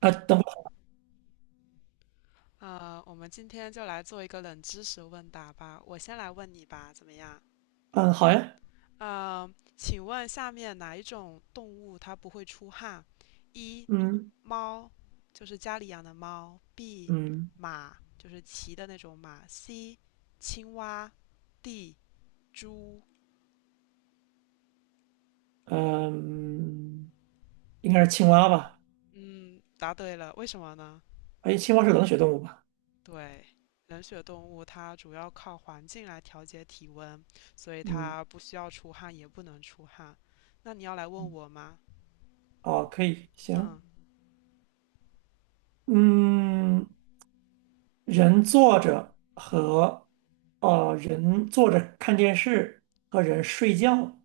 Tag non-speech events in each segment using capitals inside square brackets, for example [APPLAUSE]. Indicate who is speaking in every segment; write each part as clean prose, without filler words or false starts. Speaker 1: 啊，等会。
Speaker 2: 我们今天就来做一个冷知识问答吧。我先来问你吧，怎么样？
Speaker 1: 嗯，好呀。
Speaker 2: 请问下面哪一种动物它不会出汗？一
Speaker 1: 嗯
Speaker 2: 猫，就是家里养的猫；B
Speaker 1: 嗯
Speaker 2: 马，就是骑的那种马；C 青蛙；D 猪。
Speaker 1: 嗯，应该是青蛙吧？
Speaker 2: 嗯，答对了，为什么呢？
Speaker 1: 哎，青蛙是冷血动物吧？
Speaker 2: 对，冷血动物它主要靠环境来调节体温，所以
Speaker 1: 嗯，
Speaker 2: 它不需要出汗，也不能出汗。那你要来问我吗？
Speaker 1: 哦，可以，行，
Speaker 2: 嗯，
Speaker 1: 嗯，人坐着和人坐着看电视和人
Speaker 2: 嗯
Speaker 1: 睡觉，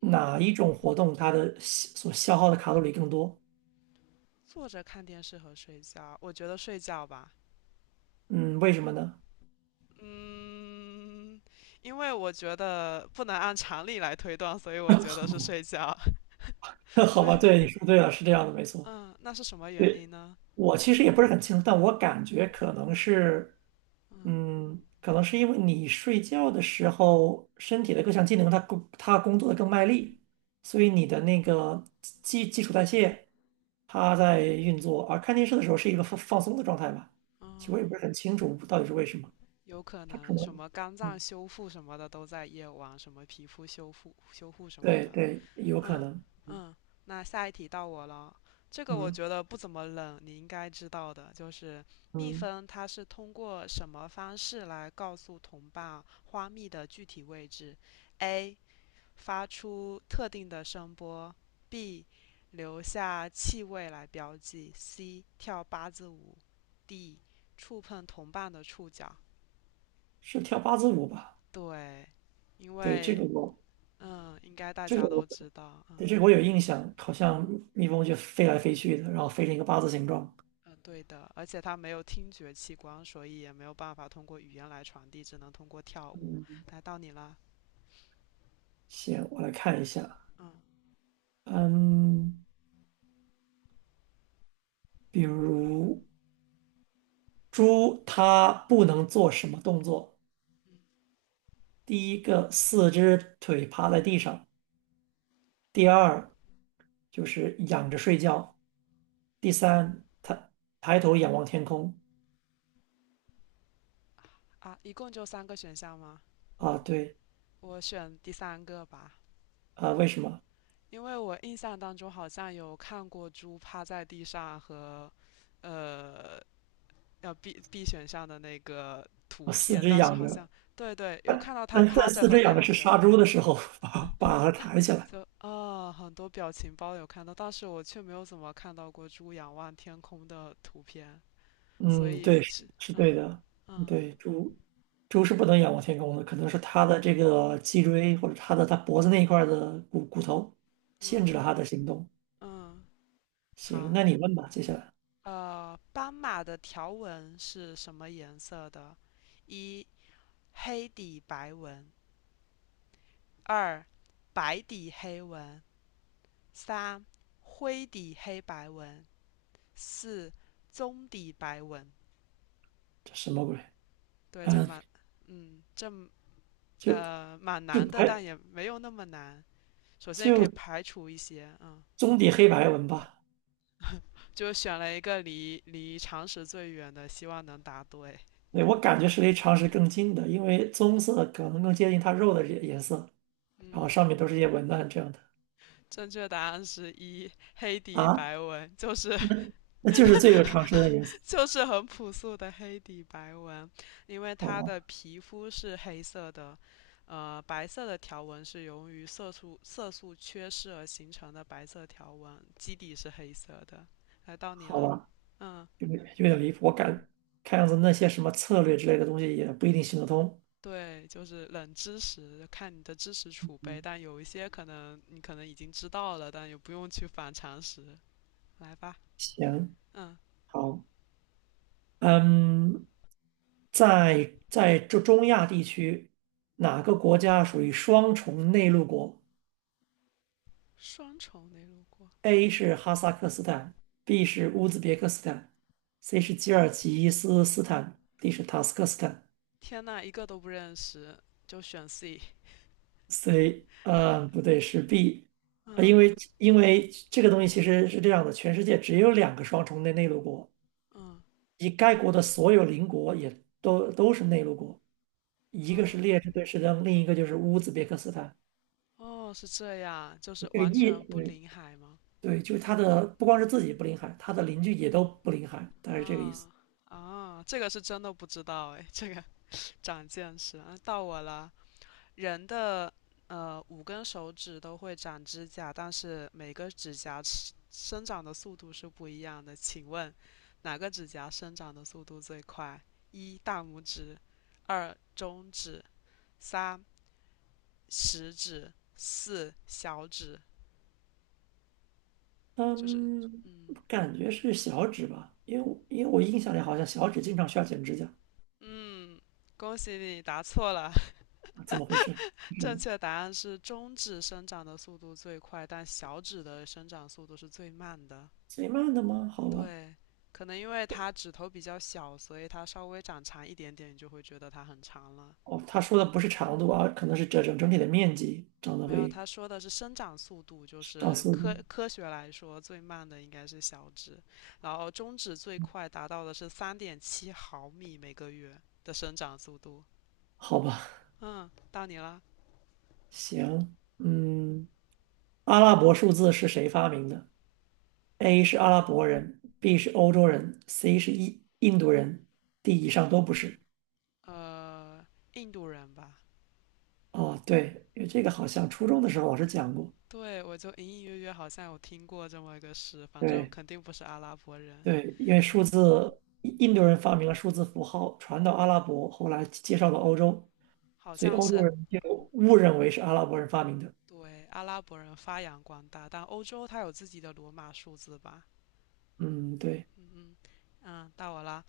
Speaker 2: 嗯，
Speaker 1: 哪一种活动它的消耗的卡路里更多？
Speaker 2: 坐着看电视和睡觉，我觉得睡觉吧。
Speaker 1: 嗯，为什么呢？
Speaker 2: 嗯，因为我觉得不能按常理来推断，所以我觉得是睡觉。[LAUGHS]
Speaker 1: [LAUGHS] 好
Speaker 2: 所
Speaker 1: 吧，
Speaker 2: 以，
Speaker 1: 对，你说对了，是这样的，没错。
Speaker 2: 嗯，那是什么原
Speaker 1: 对。
Speaker 2: 因呢？
Speaker 1: 我其实也不是很清楚，但我感觉可能是，
Speaker 2: 嗯，
Speaker 1: 可能是因为你睡觉的时候，身体的各项机能它工作的更卖力，所以你的那个基础代谢它在运作，而看电视的时候是一个放松的状态吧。其实
Speaker 2: 哦，
Speaker 1: 我也不是很清楚到底是为什么，
Speaker 2: 有可
Speaker 1: 它可
Speaker 2: 能什
Speaker 1: 能，
Speaker 2: 么肝脏
Speaker 1: 嗯，
Speaker 2: 修复什么的都在夜晚，什么皮肤修复什么
Speaker 1: 对
Speaker 2: 的。
Speaker 1: 对，有可
Speaker 2: 嗯
Speaker 1: 能。
Speaker 2: 嗯，那下一题到我了。这个我
Speaker 1: 嗯
Speaker 2: 觉得不怎么冷，你应该知道的，就是蜜
Speaker 1: 嗯，
Speaker 2: 蜂它是通过什么方式来告诉同伴花蜜的具体位置？A. 发出特定的声波；B. 留下气味来标记；C. 跳八字舞；D. 触碰同伴的触角。
Speaker 1: 是跳八字舞吧？
Speaker 2: 对，因
Speaker 1: 对，这
Speaker 2: 为
Speaker 1: 个我
Speaker 2: 应该大
Speaker 1: 这个
Speaker 2: 家
Speaker 1: 我。
Speaker 2: 都知道，
Speaker 1: 对，
Speaker 2: 嗯
Speaker 1: 这个我有印象，好像
Speaker 2: 嗯。
Speaker 1: 蜜蜂就飞来飞去的，然后飞成一个八字形状。
Speaker 2: 对的，而且它没有听觉器官，所以也没有办法通过语言来传递，只能通过跳舞。来到你了，
Speaker 1: 行，我来看一下。
Speaker 2: 嗯
Speaker 1: 嗯，比如猪，它不能做什么动作？第一个，四只腿趴在地上；第二，就是仰着睡觉；第三，抬头仰望天空。
Speaker 2: 一共就三个选项吗？
Speaker 1: 啊，对。
Speaker 2: 我选第三个吧，
Speaker 1: 啊，为什么？
Speaker 2: 因为我印象当中好像有看过猪趴在地上和，呃，要 B 选项的那个图
Speaker 1: 啊，四
Speaker 2: 片，
Speaker 1: 肢
Speaker 2: 但是
Speaker 1: 仰
Speaker 2: 好像
Speaker 1: 着，
Speaker 2: 对对，有看到它
Speaker 1: 但
Speaker 2: 趴着
Speaker 1: 四
Speaker 2: 和
Speaker 1: 肢仰着
Speaker 2: 仰
Speaker 1: 是
Speaker 2: 着。
Speaker 1: 杀猪的时候 [LAUGHS] 把它抬起来。
Speaker 2: 就啊，很多表情包有看到，但是我却没有怎么看到过猪仰望天空的图片。所
Speaker 1: 嗯，
Speaker 2: 以
Speaker 1: 对，是
Speaker 2: 是
Speaker 1: 是对的。
Speaker 2: 嗯
Speaker 1: 对，猪是不能仰望天空的，可能是它的这个脊椎或者它的脖子那一块儿的骨头限制
Speaker 2: 嗯
Speaker 1: 了它的行动。
Speaker 2: 嗯，
Speaker 1: 行，
Speaker 2: 好，
Speaker 1: 那你问吧，接下来。
Speaker 2: 斑马的条纹是什么颜色的？一黑底白纹，二白底黑纹，三灰底黑白纹，四棕底白纹。
Speaker 1: 这什么鬼？
Speaker 2: 对，这
Speaker 1: 嗯，
Speaker 2: 蛮，嗯，这
Speaker 1: 就
Speaker 2: 呃蛮
Speaker 1: 就
Speaker 2: 难的，但
Speaker 1: 白
Speaker 2: 也没有那么难。首先，你可以
Speaker 1: 就
Speaker 2: 排除一些，
Speaker 1: 棕底黑白纹吧。
Speaker 2: 就选了一个离常识最远的，希望能答对。
Speaker 1: 对，我感觉是离常识更近的，因为棕色可能更接近它肉的颜色，然后
Speaker 2: 嗯，
Speaker 1: 上面都是一些文案这样的。
Speaker 2: 正确答案是一黑底
Speaker 1: 啊，
Speaker 2: 白纹，就是 [LAUGHS]
Speaker 1: 那就是这个常识的颜色。
Speaker 2: 就是很朴素的黑底白纹，因为
Speaker 1: 好
Speaker 2: 它的
Speaker 1: 吧，
Speaker 2: 皮肤是黑色的，白色的条纹是由于色素缺失而形成的白色条纹，基底是黑色的。来到你
Speaker 1: 好
Speaker 2: 了，
Speaker 1: 吧。
Speaker 2: 嗯，
Speaker 1: 有点离谱。看样子那些什么策略之类的东西也不一定行得通。
Speaker 2: 对，就是冷知识，看你的知识储备，
Speaker 1: 嗯，
Speaker 2: 但有一些可能你可能已经知道了，但也不用去反常识。来吧，
Speaker 1: 行，
Speaker 2: 嗯，
Speaker 1: 好，嗯，在中亚地区，哪个国家属于双重内陆国
Speaker 2: 双重内陆过。
Speaker 1: ？A 是哈萨克斯坦，B 是乌兹别克斯坦，C 是吉尔吉斯斯坦，D 是塔斯克斯坦。
Speaker 2: 天呐，一个都不认识，就选 C。
Speaker 1: C，不对，是 B。啊，因
Speaker 2: 嗯
Speaker 1: 为因为这个东西其实是这样的，全世界只有两个双重内陆国，
Speaker 2: 嗯
Speaker 1: 以该国的所有邻国也都是内陆国，一个是
Speaker 2: 嗯，
Speaker 1: 列支敦士登，另一个就是乌兹别克斯坦。
Speaker 2: 哦，是这样，就是
Speaker 1: 这个
Speaker 2: 完
Speaker 1: 意，
Speaker 2: 全不
Speaker 1: 对
Speaker 2: 临海吗？
Speaker 1: 对，就是它的不光是自己不临海，它的邻居也都不临海，大概是这个意思。
Speaker 2: 啊啊，这个是真的不知道哎，这个 [LAUGHS] 长见识啊，到我了。人的5根手指都会长指甲，但是每个指甲是生长的速度是不一样的。请问哪个指甲生长的速度最快？一大拇指，二中指，三食指、四小指，就是
Speaker 1: 嗯，
Speaker 2: 嗯
Speaker 1: 感觉是小指吧，因为我印象里好像小指经常需要剪指甲。
Speaker 2: 嗯，恭喜你答错了，
Speaker 1: 啊，怎么回事？
Speaker 2: [LAUGHS]
Speaker 1: 什
Speaker 2: 正
Speaker 1: 么
Speaker 2: 确答案是中指生长的速度最快，但小指的生长速度是最慢的。
Speaker 1: 最慢的吗？好吧。
Speaker 2: 对，可能因为它指头比较小，所以它稍微长长一点点，你就会觉得它很长了。
Speaker 1: 哦，他说的不是长度啊，可能是整体的面积长得
Speaker 2: 没有，
Speaker 1: 会
Speaker 2: 他说的是生长速度，就
Speaker 1: 长
Speaker 2: 是
Speaker 1: 速
Speaker 2: 科
Speaker 1: 度。
Speaker 2: 科学来说最慢的应该是小指，然后中指最快达到的是3.7毫米每个月的生长速度。
Speaker 1: 好吧，
Speaker 2: 嗯，到你了。
Speaker 1: 行，
Speaker 2: 嗯，
Speaker 1: 嗯。阿拉伯数字是谁发明的？A 是阿拉伯人，B 是欧洲人，C 是印度人，D 以上都不是。
Speaker 2: 印度人吧？
Speaker 1: 哦，对，因为这个好像初中的时候老师讲过。
Speaker 2: 对，我就隐隐约约好像有听过这么一个事，反正
Speaker 1: 对
Speaker 2: 肯定不是阿拉伯人
Speaker 1: 对，因为数
Speaker 2: 了，
Speaker 1: 字，印度人发明了数字符号，传到阿拉伯，后来介绍到欧洲，
Speaker 2: 好
Speaker 1: 所以
Speaker 2: 像
Speaker 1: 欧洲
Speaker 2: 是
Speaker 1: 人就误认为是阿拉伯人发明的。
Speaker 2: 对阿拉伯人发扬光大，但欧洲它有自己的罗马数字吧？
Speaker 1: 嗯，对，
Speaker 2: 嗯，到我了。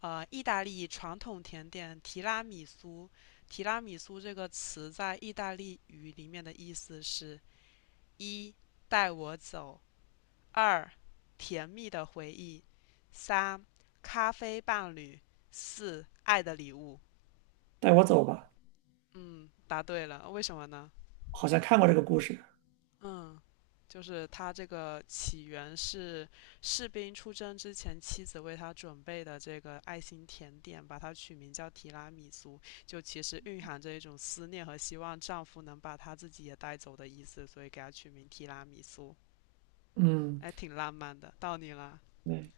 Speaker 2: 意大利传统甜点提拉米苏，提拉米苏这个词在意大利语里面的意思是“一带我走”。二、甜蜜的回忆；三、咖啡伴侣；四、爱的礼物。
Speaker 1: 带我走吧，
Speaker 2: 嗯，答对了，为什么呢？
Speaker 1: 好像看过这个故事。
Speaker 2: 嗯，就是他这个起源是士兵出征之前妻子为他准备的这个爱心甜点，把它取名叫提拉米苏，就其实蕴含着一种思念和希望丈夫能把他自己也带走的意思，所以给他取名提拉米苏，
Speaker 1: 嗯，
Speaker 2: 哎，挺浪漫的。到你了，
Speaker 1: 对。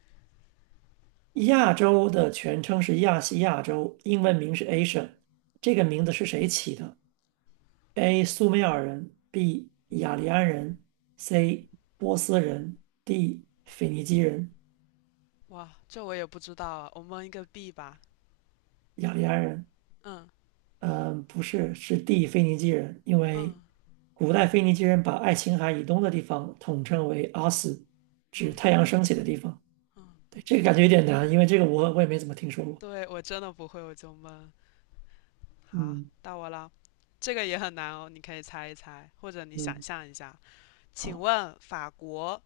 Speaker 1: 亚洲的全称是亚细亚洲，英文名是 Asia 这个名字是谁起的？A. 苏美尔人，B. 雅利安人，C. 波斯人，D. 腓尼基人。
Speaker 2: 哇，这我也不知道啊，我蒙一个 B 吧。
Speaker 1: 雅利安人，
Speaker 2: 嗯
Speaker 1: 嗯、不是，是 D. 腓尼基人，因为
Speaker 2: 嗯
Speaker 1: 古代腓尼基人把爱琴海以东的地方统称为阿斯，指
Speaker 2: 嗯
Speaker 1: 太阳升起的地方。
Speaker 2: 嗯，
Speaker 1: 对，这个感
Speaker 2: 那
Speaker 1: 觉有点难，因为这个我也没怎么听说过。
Speaker 2: 对我真的不会，我就闷。好，
Speaker 1: 嗯
Speaker 2: 到我了，这个也很难哦，你可以猜一猜，或者你想
Speaker 1: 嗯，
Speaker 2: 象一下。请
Speaker 1: 好，
Speaker 2: 问法国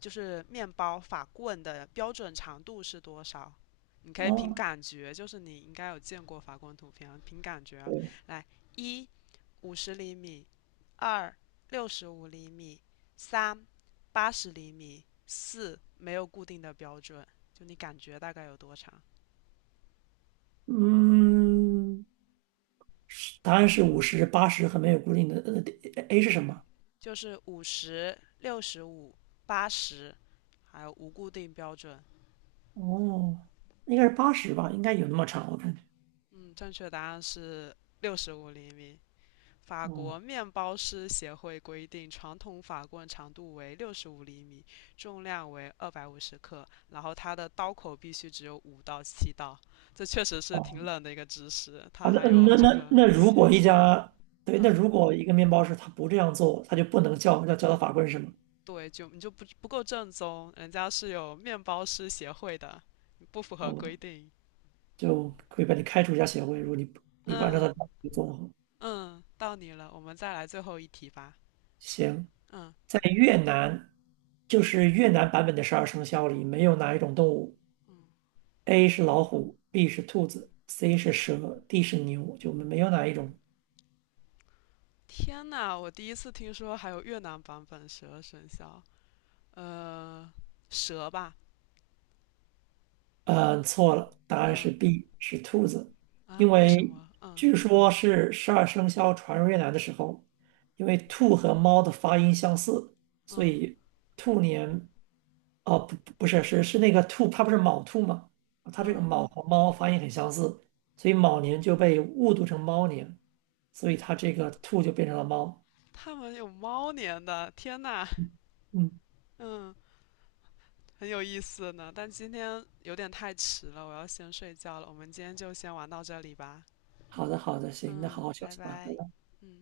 Speaker 2: 就是面包法棍的标准长度是多少？你可以凭
Speaker 1: 哦，
Speaker 2: 感觉，就是你应该有见过法棍图片啊，凭感觉啊
Speaker 1: 对，
Speaker 2: 来：一50厘米，二六十五厘米，三80厘米，四没有固定的标准，就你感觉大概有多长？
Speaker 1: 嗯。答案是50、八十和没有固定的。A 是什么？
Speaker 2: 就是五十六十五、八十，还有无固定标准。
Speaker 1: 哦，应该是八十吧，应该有那么长，我感觉。
Speaker 2: 嗯，正确答案是六十五厘米。法
Speaker 1: 哦
Speaker 2: 国面包师协会规定，传统法棍长度为六十五厘米，重量为250克，然后它的刀口必须只有5到7刀。这确实是挺
Speaker 1: 哦，
Speaker 2: 冷的一个知识，它
Speaker 1: 啊，那
Speaker 2: 还有
Speaker 1: 那
Speaker 2: 这
Speaker 1: 那
Speaker 2: 个
Speaker 1: 那如
Speaker 2: 协
Speaker 1: 果一
Speaker 2: 会，
Speaker 1: 家对，那
Speaker 2: 嗯，
Speaker 1: 如果一个面包师他不这样做，他就不能叫他法官，是吗？
Speaker 2: 对，就你就不够正宗，人家是有面包师协会的，你不符
Speaker 1: 好
Speaker 2: 合
Speaker 1: 吧，
Speaker 2: 规定。
Speaker 1: 就会把你开除一下协会。如果你不按照他
Speaker 2: 嗯
Speaker 1: 的要求做的话，
Speaker 2: 嗯，到你了，我们再来最后一题吧。
Speaker 1: 行，
Speaker 2: 嗯
Speaker 1: 在越南，就是越南版本的十二生肖里没有哪一种动物
Speaker 2: 嗯，
Speaker 1: ，A 是老虎，B 是兔子，C 是蛇，D 是牛，就没有哪一种。
Speaker 2: 天呐，我第一次听说还有越南版本《十二生肖》。呃，蛇吧？
Speaker 1: 嗯，错了，答案
Speaker 2: 嗯
Speaker 1: 是 B，是兔子，因
Speaker 2: 为什
Speaker 1: 为
Speaker 2: 么？嗯
Speaker 1: 据说是十二生肖传入越南的时候，因为兔和猫的发音相似，所
Speaker 2: 嗯
Speaker 1: 以兔年，哦，不，不是，是那个兔，它不是卯兔吗？它这个
Speaker 2: 嗯，
Speaker 1: 卯和猫发音很相似，所以卯年就被误读成猫年，所以它这个兔就变成了猫。
Speaker 2: 他们有猫年的，天呐，
Speaker 1: 嗯，嗯，
Speaker 2: 嗯，很有意思呢。但今天有点太迟了，我要先睡觉了。我们今天就先玩到这里吧。
Speaker 1: 好的，好的，行，那好好
Speaker 2: 嗯，
Speaker 1: 休
Speaker 2: 拜
Speaker 1: 息吧，拜
Speaker 2: 拜。
Speaker 1: 拜。
Speaker 2: 嗯。